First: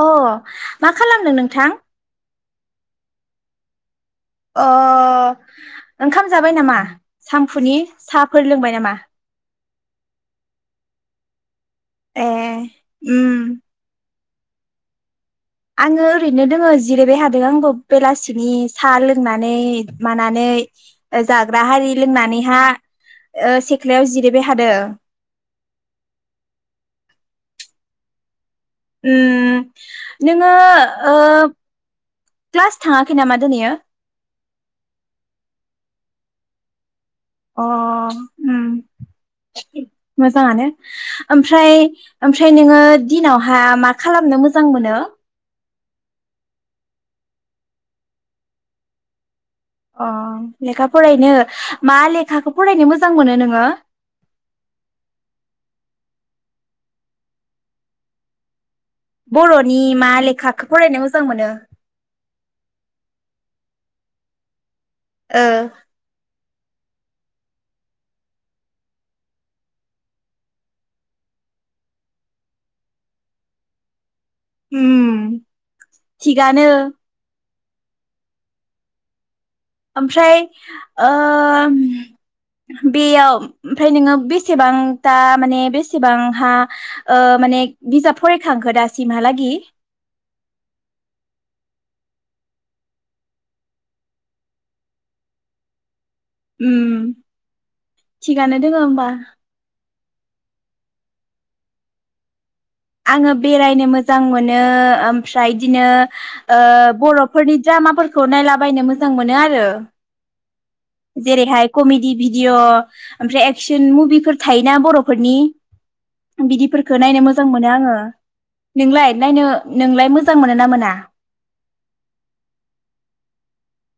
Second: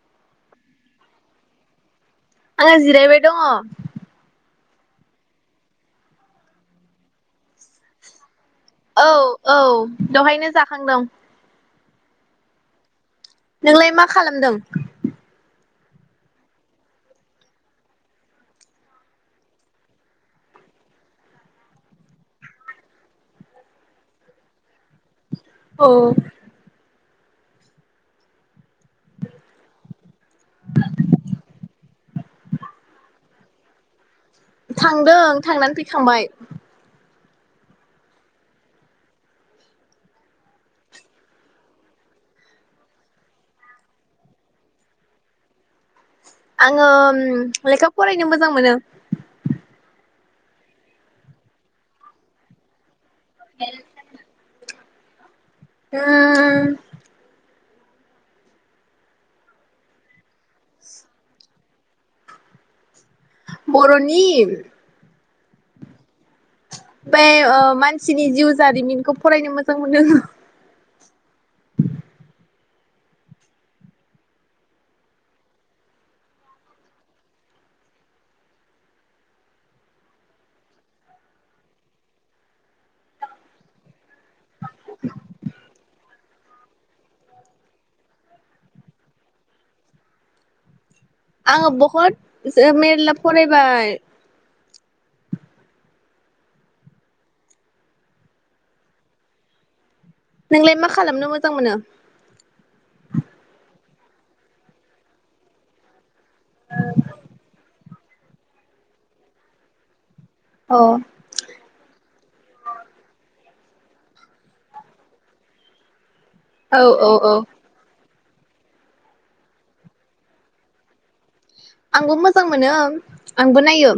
अ मा खालामदों नोंथां आङो जिरायबाय दङ अ ओंखाम जाबाय नामा सानफुनि सा औ औ दहायनो जाखांदों ए उम नोंलाय मा खालामदों आङो ओरैनो दोङो जिरायबाय हादों आंबो बेलासिनि साहा लोंनानै मानानै जाग्रा हारि लोंनानैहा ओ सेथ्लायाव जिरायबाय हादों औ उम नोङो ओ क्लास थाङाखै नामा दोनैयो थांदों थांनानै फैखांबाय अ उम मोजाङानो ओमफ्राय ओमफ्राय नोङो दिनावहा मा खालामनो मोजां मोनो आङो लेखा फरायनो मोजां मोनो अ लेखा फरायनो मा लेखाखौ फरायनो मोजां मोजां मोनो नोङो उम बर'नि मा लेखाखौ फरायनो मोजां मोनो? बर'नि ओ ओमफाय मानसिनि जिउ जारिमिनखौ फरायनो मोजां मोनो। उम थिगानो। ओमफ्राय ओ बेयाव ओमफ्राय नोङो बेसेबांथा माने बेसेबांहा ओ माने बिजाब फरायखांखो दासिमहालागि? आङो बहुद मेर्ला फरायबाय। उम थिगानो दोङो होमबा। नोंलाय मा खालामनो मोजां मोनो? आङो बेरायनो मोजां मोनो ओमफ्राय इदिनो ओ बर'फोरनि दामाफोरखौ नायला बायनो मोजां मोनो आरो। अ जेरै हाय कमि बिदि भिडिअ ओमफ्राय एक्सन मुभिफोर थायोना बर'फोरनि औ बिदिफोरखो औ नायनो औ मोजां मोनो आङो। नोंलाय नायनो नोंलाय मोजां मोनोना मोना? आंबो मोजां मोनो आंबो नायो।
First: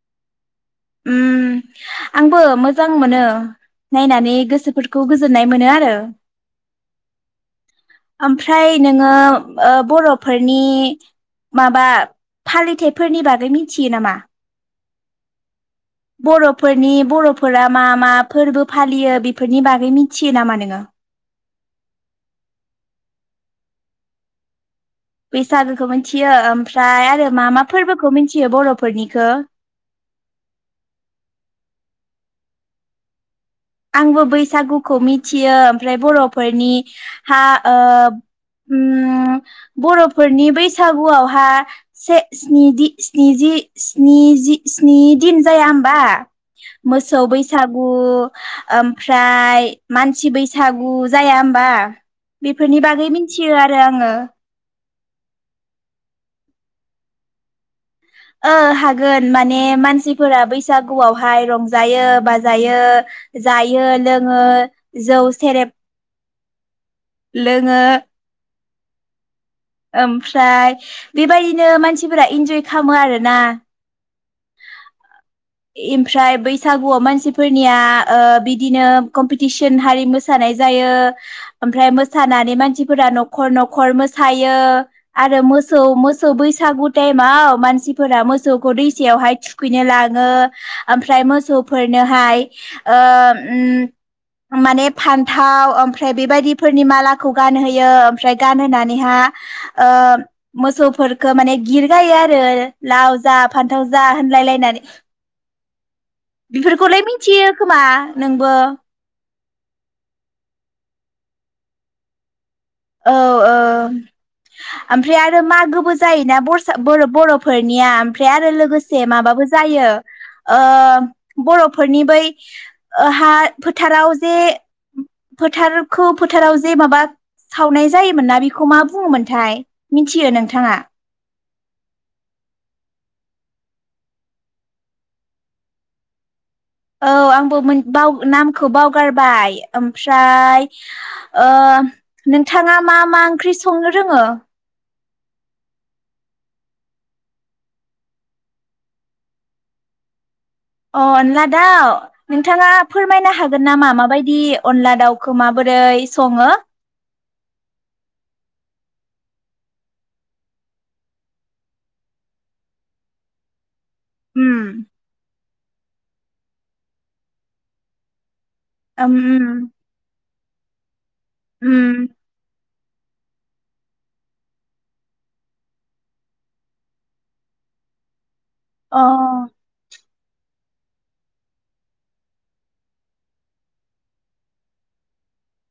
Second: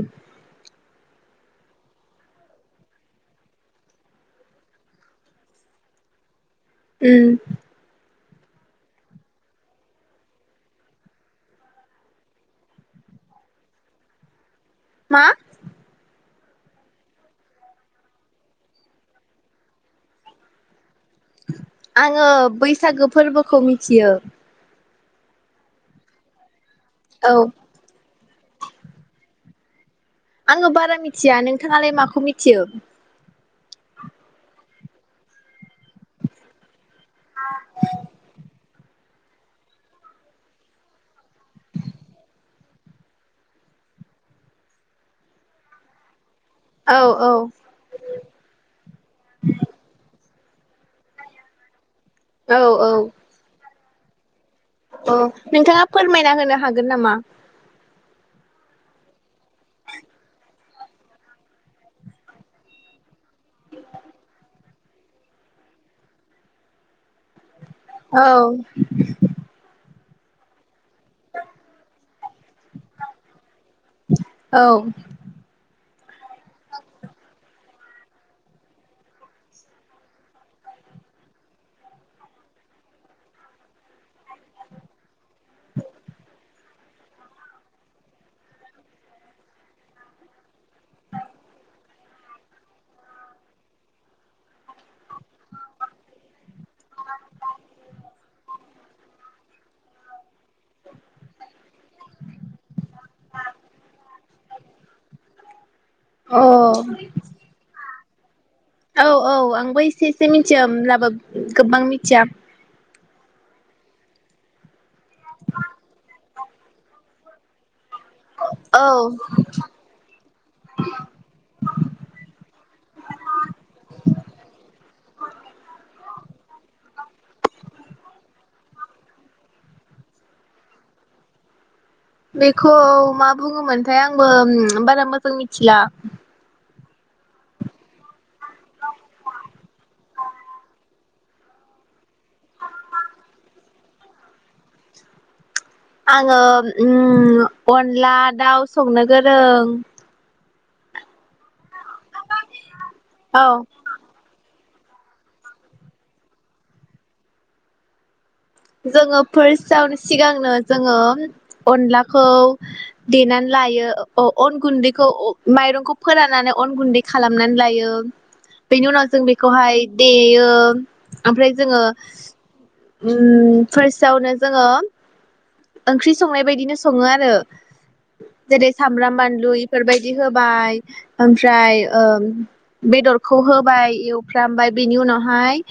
उम आंबो मोजां मोनो नायनानै गोसोफोरखौ गोजोननाय मोनो आरो। उम ओमफ्राय नोङो ओ बर'फोरनि माबा फालिथायाइफोरनि बागै मिथियो नामा? मा? बर'फोरनि बर'फोरा मा मा फोरबो फालियो बेफोरनि बागै मिथियो नामा नोङो? आङो बैसागो फोरबोखौ मिथियो। बैसागोखौ मिथियो ओमफ्राय आरो औ मा मा फोरबो खौ मिथियो बर'फोरनिखौ? आङो बारा मिथिया नोंथाङालाय माखौ मिथियो? आंबो बैसागुखौ मिथियो। ओमफ्राय बर'फोरनि हा ओ ओम बर'फोरनि बैसागुआवहा से स्नि दि स्नि जि स्नि जि स्नि दिन जाया होमबा औ मोसौ औ बैसागु ओमफ्राय मान मानसि बैसागु जाया होमबा औ बेफोरनि बागै मिथियो आरो जे आङो अ नोंथाङा फोरमायना होनो हागोन नामा ओ हागोन माने मानसिफोरा बैसागुआवहाय रंजायो बाजायो जायो लोङो जौ सेरेब लोङो [unintelligible] ओमफ्राय बेबायदिनो मानसिफोरा इन्जय खालामो आरो ना औ इमफ्राय बैसागुआव मानसिफोरनिया ओ बिदिनो कम्पिटिसन हारि मोसानाय जायो ओमफ्राय मोसानानै मानसिफोरा न'खर न'खर मोस थायो आरो मोसौ मोसौ बैसा सागु टाइमाव मानसिफोरा मोसौखौ दैसायावहाय थुखैनो लाग ङो ओमफ्राय मोसौफोरनो हाय ओ उम माने फानथाव ओमफ्राय बेबायदि फोरनि मालाखौ गानहोयो ओमफ्राय गानहोनानैहा ओ मोसौफोरखौ माने गिर गायो आरो लाव जा फान्थाव जा होनलाय लायनानै अ बेफोरखौलाय मिथियो खोमा? नोंबो औ औ आंबो एसे एसे मिथियो होमब्लाबो गोबां मिथिया औ ओं ओमफ्राय आरो मागोबो जायोना बरसा बोरो बर'फोरनिया ओमफ्राय आरो औ लोगोसे माबाबो जायो ओ बर'फोरनि बै हा फोथाराव जे फोथारखौ फोथाराव जे माबा सावनाय जायोमोन ना बेखौ मा बुङोमोनथाय मिथियो नोंथाङा? बेखौ मा बुङोमोनथाय आंबो उम बारा मोजां मिथिला। औ आंबो मोन बाव नामखौ बावगारबाय ओमफ्राय ओ नोंथाङा मा मा ओंख्रि संनो रोङो? आङो उम अनला दाउ संनो गोरों। अ अनला दाउ? नोंथाङा फोरमायनो औ हागोन ना मा मा बायदि अनला दाउखौ माबोरै सङो? जोङो फार्स्टआवनो सिगांनो जोङो अनलाखौ देनानै लायो अ अन उम गुन्दैखौ माइरंखौ फोराननानै अन गुन्दै खालामनानै लायो। बेनि उनाव ओम जों बेखौहाय देयो ओ ओमफ्राय जोङो उम उ फार्स्टआवनो जोङो ओंख्रि संनाय बायदिनो सङो आरो। जेरै अ सामब्राम मानलु उम इफोरबाय बिदि होबाय ओमफ्राय ओ बेदरखौ होबाय एवफ्रामबाय बेनि उनावहाय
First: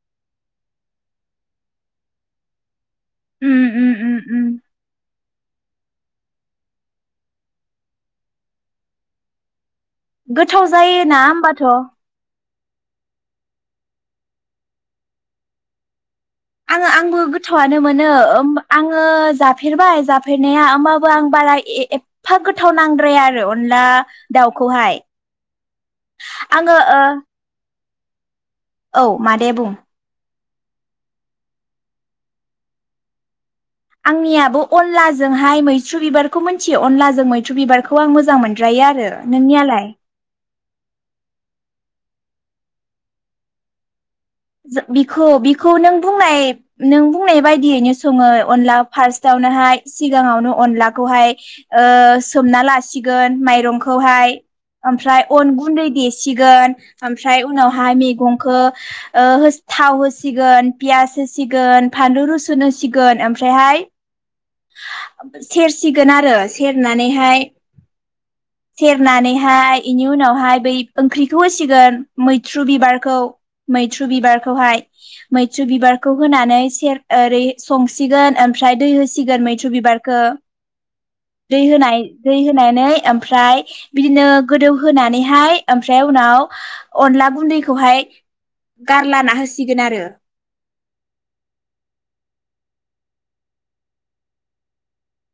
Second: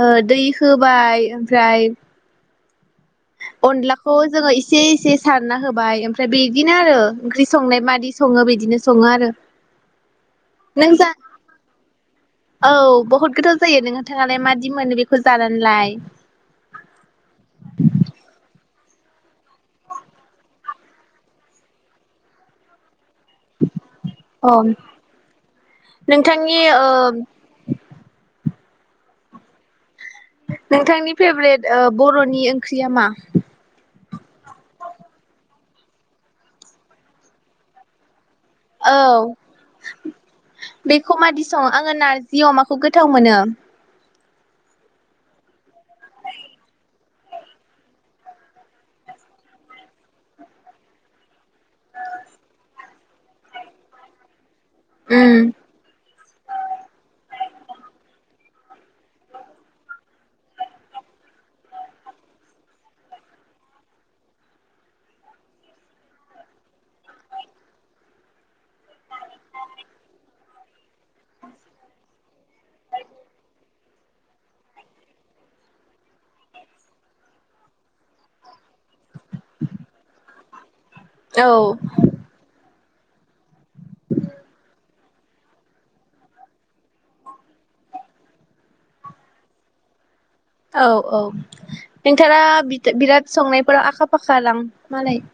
ओ दै होबाय ओमफ्राय उम अनलाखौ उम उम जोङो एसे एसे सारना होबाय ओमफ्राय बिदिनो आरो ओंख्रि संनाय मायदि सङो बिदिनो सङो आरो। गोथाव नों जा जायोना होमबाथ'। औ बहुद गोथाव जायो नोंथाङालाय माददि मोनो बेखौ जानानैलाय? आङो आंबो गोथौआनो मोनो ओमबा आङो जाफेरबाय जाफेरनाया होमबाबो आं बारा एफा गोथाव नांदों आरो अनला अ दाउखौहाय। आङो ओ औ मादै बुं। नोंथांनि फेभरेट ओ बर'नि ओंख्रिया मा? आंनियाबो अनलाजोंहाय मैथ्रु बिबारखौ मिथियो? अनलाजों मैथ्रु बिबारखौ आं मोजां मोनद्रायो औ आरो नोंनियालाय बेखौ मादि सङो? आङो नारजि अमाखौ गोथाव मोनो। बिखौ बिखौ नों बुंनाय नों बुंनाय बायदियैनो सङो अनला फार्स्टावनोहाय सिगाङावनो अनलाखौहाय ओ सोमना लासिगोन माइरंखौहाय। ओमफ्राय उम अन गुन्दै देसिगोन ओमफ्राय उनावहाय मैगं खौ ओ हो थाव होसिगोन पियास होसिगोन फानलु रुसुन होसिगोन ओमफ्रायहाय सेरसिगोन आरो सेरनानैहाय सेरनानैहाय इनि उनावहाय बै ओंख्रिखौ होसिगोन मैथ्रु बिबारखौ मैथ्रु बिबारखौहाय। मैथ्रु बिबारखौ होनानै सेर ओरै संसिगोन ओमफ्राय दै होसिगोन मैथ्रु बिबारखौ। औ दै होनाय दै होनानै ओमफ्राय बिदिनो गोदौ होनानै हाय ओमफ्राय उनाव अनला गुन्दैखौहाय गारलाना होसिगोन आरो। औ औ नोंथाङा बिराद संनायफोराव आखा फाखा दां मालाय?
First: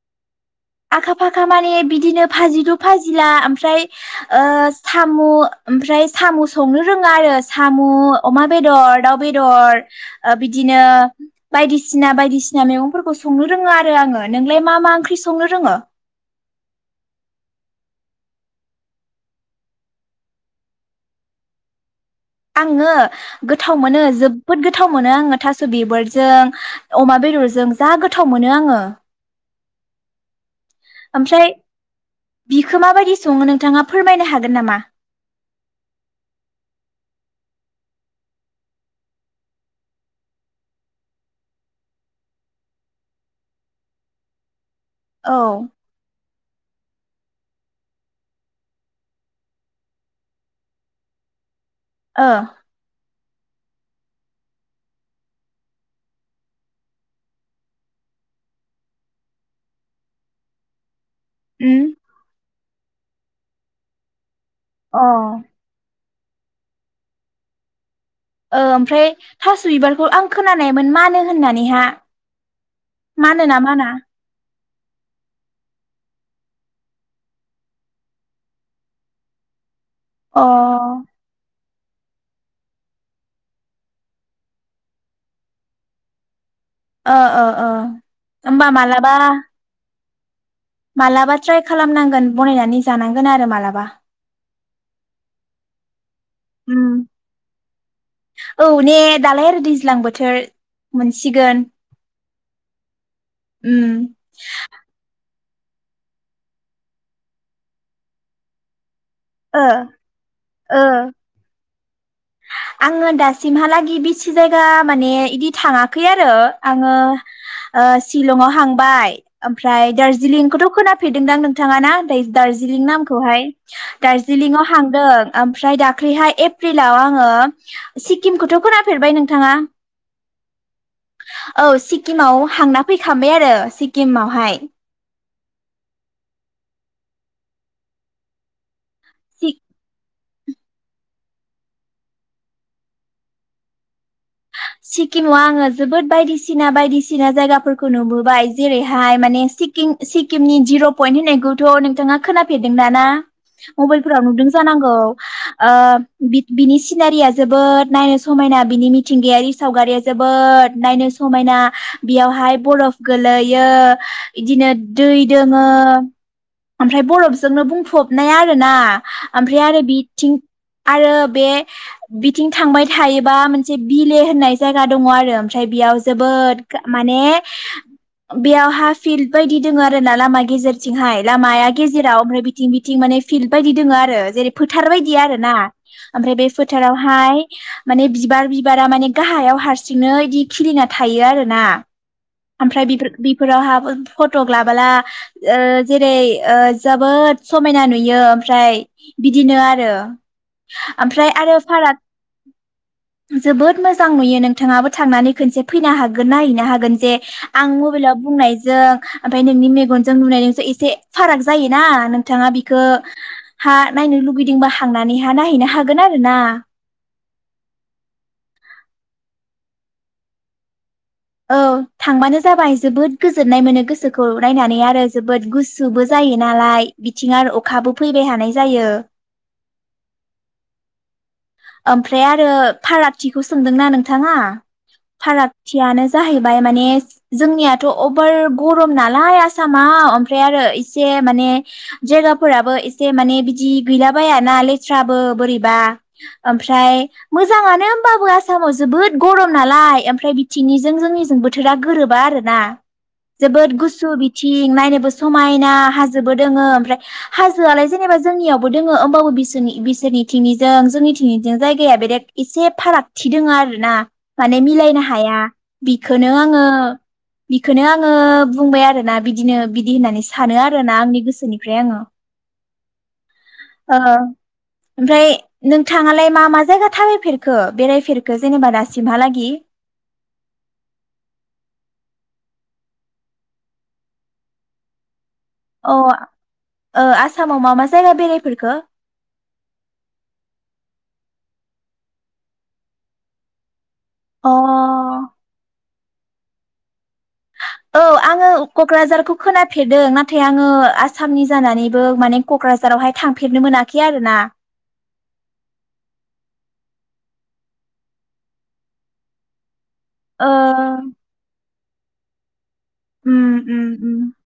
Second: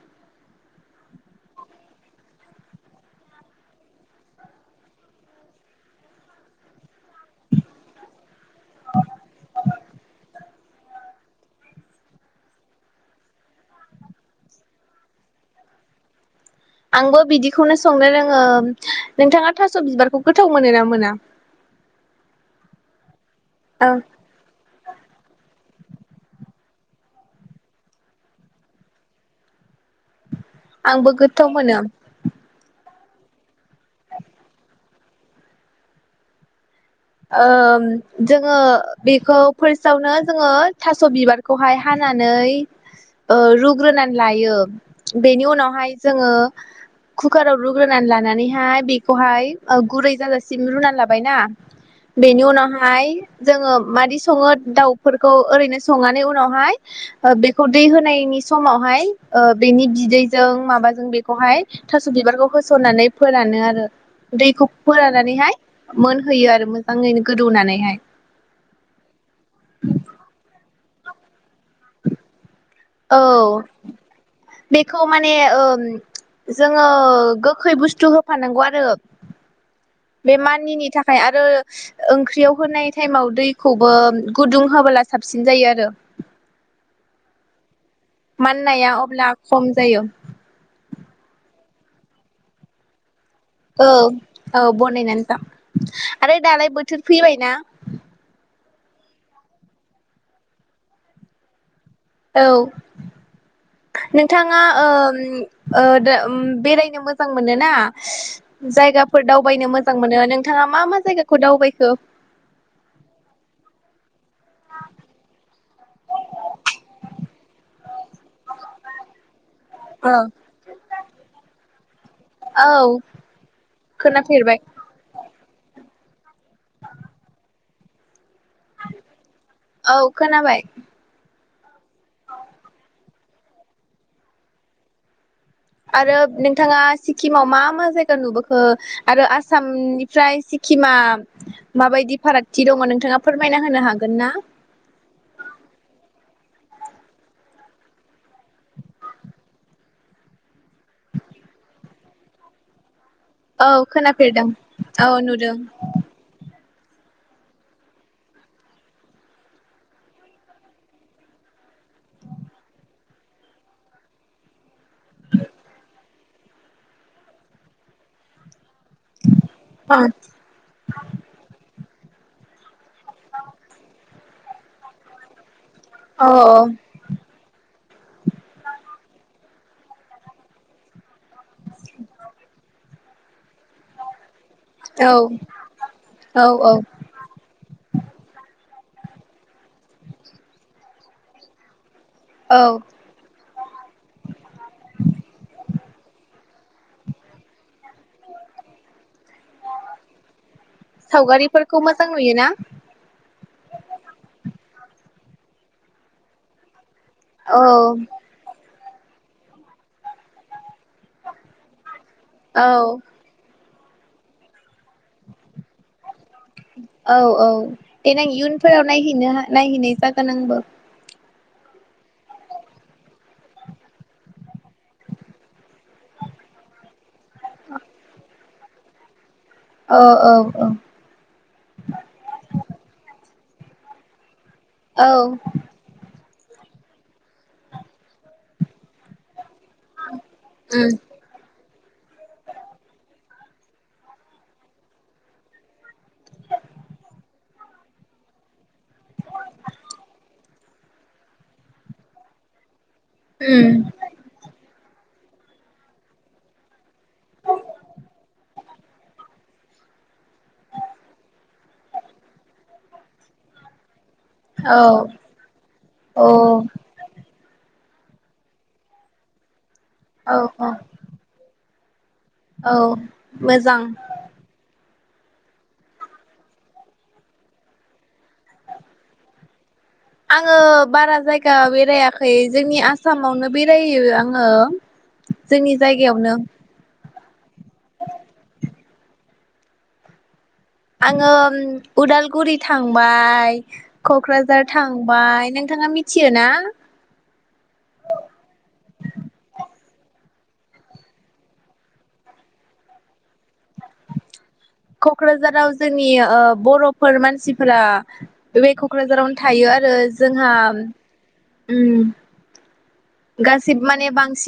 आखा फाखा माने बिदिनो फाजिदु फाजिला ओमफ्राय ओ साम' ओमफ्राय सामु संनो रोङा आरो सामु अमा बेदर, दाउ बेदर, ओ बिदिनो बायदिसिना बायदिसिना मैगंफोरखौ संनो रोङो आरो आङो नोंलाय मा मा ओंख्रि संनो रोङो? आंबो बिदिखौनो संनो रोङो। नोंथाङा थास' बिबारखौ गोथाव मोनो ना मोना? आङो गोथाव औ मोनो जोबोद गोथाव मोनो आङो थास' बिबारजों अमा बेदरजों जा गोथाव मोनो आङो। आंबो गोथाव ओमफ्राय मोनो बिखौ माबायदि सङो नोंथाङा फोरमायनो हागोन नामा? ओम जोङो बेखौ फार्स्टआवनो जोङो थास' बिबारखौहाय हानानै ओ रुग्रोनानै लायो। औ ओ बेनि उनावहाय जोङो कुकाराव रुग्रोनानै लानानैहाय बेखौहाय गुरै जाजासिम रुनानै लाबाय ना। बेनि उनावहाय जोङो मादि सङो दाउफोरखौ ओरैनो संनानै उनावहाय बेखौ दै होनायनि समावहाय ओ बेनि बिदैजों माबाजों बे खौहाय उम थास' बिबारखौ होस'ननानै फोरानो आरो। दैखौ अ फोरान्नानैहाय मोनहोयो आरो मो बाङैनो गोदौनानैहाय ओ ओमफ्राय थास' बिबारखौ आं खोनानाय मोन मानो होननानैहा औ मानोना माना? बेखौ माने ओ जोङो गोखै बुस्थु होफानांगौ आरो बे अ ओ मानिनि थाखाय आरो ओंख्रियाव होनाय टाइमाव दैखौबो गुदुं होबोला साबसिन जायो आरो अह अह अह। माननाया अब्ला खम जायो मालाबा ट्राइ खालामनांगोन बनायनानै जानां औ औ बनायनानै जा आरो दालाय उम बोथोर फैबायना । औ ने दालाय आरो दैज्लां बोथोर मोनसिगोन औ उम नोंथाङा ओम ओ दो बेरायनो मोजां मोनोना जायगा फोर ओ दावबायनो मोजां मोनो नोंथाङा मा ओ मा जायगाखौ दावबाय [unintelligible] आङो दासिमहालागि बि सि जायगा माने इदि थाङाखै आरो आङो शिलंआव हांबाय ओमफ्राय ओ दार्जिलिंखौथ' खोनाफेरदोंदां नोंथाङा ना औ दार्जिलिं नामखौहाय खोनाफेरबाय दार्जिलिंआव हांदों ओमफ्राय दाख्लैहाय एप्रिल लाव आङो सिकिम खौथ' खोनाफेरबाय नोंथाङा? औ खोनाबाय औ सिक्किमाव हांना फैखाबाय आरो सिक्किमावहाय । आरो नोंथाङा सिक्किमाव मा मा जायगा नुबोखो? आरो सि आसामनि ओमफ्राय सिक्किमा माबायदि फारागथि दङ' नोंथाङा फोरमायना होनो हागोन ना? सिक्किमाव आङो जोबोद बायदिसिना बायदिसिना जायगाफोरखौ नुबोबाय जेरैहाय माने सिकिम सिक्किमनि जिर' पइन्ट होननायखौथ' नोंथाङा खोनाफेरदों दा ना? औ मबाइल फोराव नुदों खोनाफेरदों जानांगौ औ नुदों ओ बि बिनि सिनारिया जोबोद नायनो समायना बिनि मिथि मिथिंगायारि सावगारिया जोबोद नायनो समायना बेयावहाय बरफ गोलैयो इदिनो दै दोङो ओमफ्राय बरफजोंनो बुंफबनाय आरो ना ओमफ्राय आरो अ बिथिं आरो बे बिथिं थांबाय थायोबा मोन से बिले होननाय जायगा दङ' आरो ओमफ्राय बेयाव औ जोबोद माने बेयावहा फिल्ड बायदि दङ' आरो ना लामा गेजेरथिंहाय लामाया गेजेराव ओमफ्राय बिथिं बिथिं माने फिल्ड बायदि दोङो जेरै फोथार औ बायदि आरोना ओमफ्राय औ बे औ फोथारावहाय माने बिबार बिबारा माने गाहायाव हारसिंनो इदि खिलिना थायो आरोना। औ ओमफ्राय बिफोर बेफोरावहा फट' लाबोला ओ जेरै ओ जोबोद समायना नुयो। यो ओमफ्राय बिदिनो आरो ओमफ्राय आरो सावगारिफोरखौ फाराग मोजां नुयोना जोबोद मोजां नुयो नोंथाङाबो थांनानै खनसे फैनो हागोन नायहैनो हागोन। जे औ आं मबाइलाव बुंनायजों। ओमफ्राय नोंनि मेगनजों नुनाय नोंसो एसे फाराग जायोना नों। थाङा औ बिखौ। हा नायनो लुगैदोंबा थांनानैहा नाहैनो हागोन आरोना। औ औ देनां इयुनफोराव नायहैनो हा नायहैनाय जागोन आंबो। औ थांबानो जाबाय जोबोद गोजोननाय मोनो गोसोखौ नायनानै आरो जोबोद गुसुबो जायो नालाय बिथिं आरो अखाबो फैबाय थानाय जायो। औ औ औ। ओमफ्राय आरो फारागथिखौ सोंदोंना नोंथाङा। औ फारागथियानो जाहैबाय माने जोंनियाथ' अभार गरम नालाय आस आसामाव ओमफ्राय आरो उम एसे माने जायगाफोराबो एसे माने इदि गैला बायाना लेथ्राबो बोरैबा। ओमफ्राय मोजाङानो होमबाबो आसामाव जोबोद गरम नालाय ओमफ्राय बिथिंनिजों जोंनिजों बोथोरा गोरोबा आरोना। जोबोद उम गुसु बिथिं। नायनोबो समायना हाजोबो दोङो ओमफ्राय। हाजोआलाय जेनेबा जोंनियाव दङ होमबाबो बिसोरनि बिसोरनि थिङिजों। जोंनिथिङिजों जायगाया बेरेक एसे फारागथि दोङ आरो ना। माने औ मिलायनो हाया औ बिखोनो आङो। बिखोनो आङो बुंबाय आरोना बिदिनो। बिदि होननानै औ सानो औ आरो ना आंनि गोसोनि। फ्राय आङो। औ मोजां। ओ ओमफ्राय। नोंथाङालाय मा मा जायगा थाबायफेरखो बेरायफेरखो जेनेबा दासिमहालागि। आङो बारा जायगा बेरायाखै जोंनि आसामावनो बेरायो आङो। जोंनि अ जायगायावनो ओ आसामाव मा मा जायगा बेरायफेरखो? आङो उदालगुरि थांबाय। क'क्राझार अ थांबाय नोंथाङा। थियो ना? औ आङो क'क्राझारखौ खोनाफेरदों नाथाय आङो आसामनि जानानैबो माने क'क्राझारावहाय थांफ अ क'क्राझाराव जोंनि ओ बर' फोर मानसिफोरा बे क'क्राझारावनो थायो आरो ओ जोंहा उम उम उम गासिबो माने उम बांसिन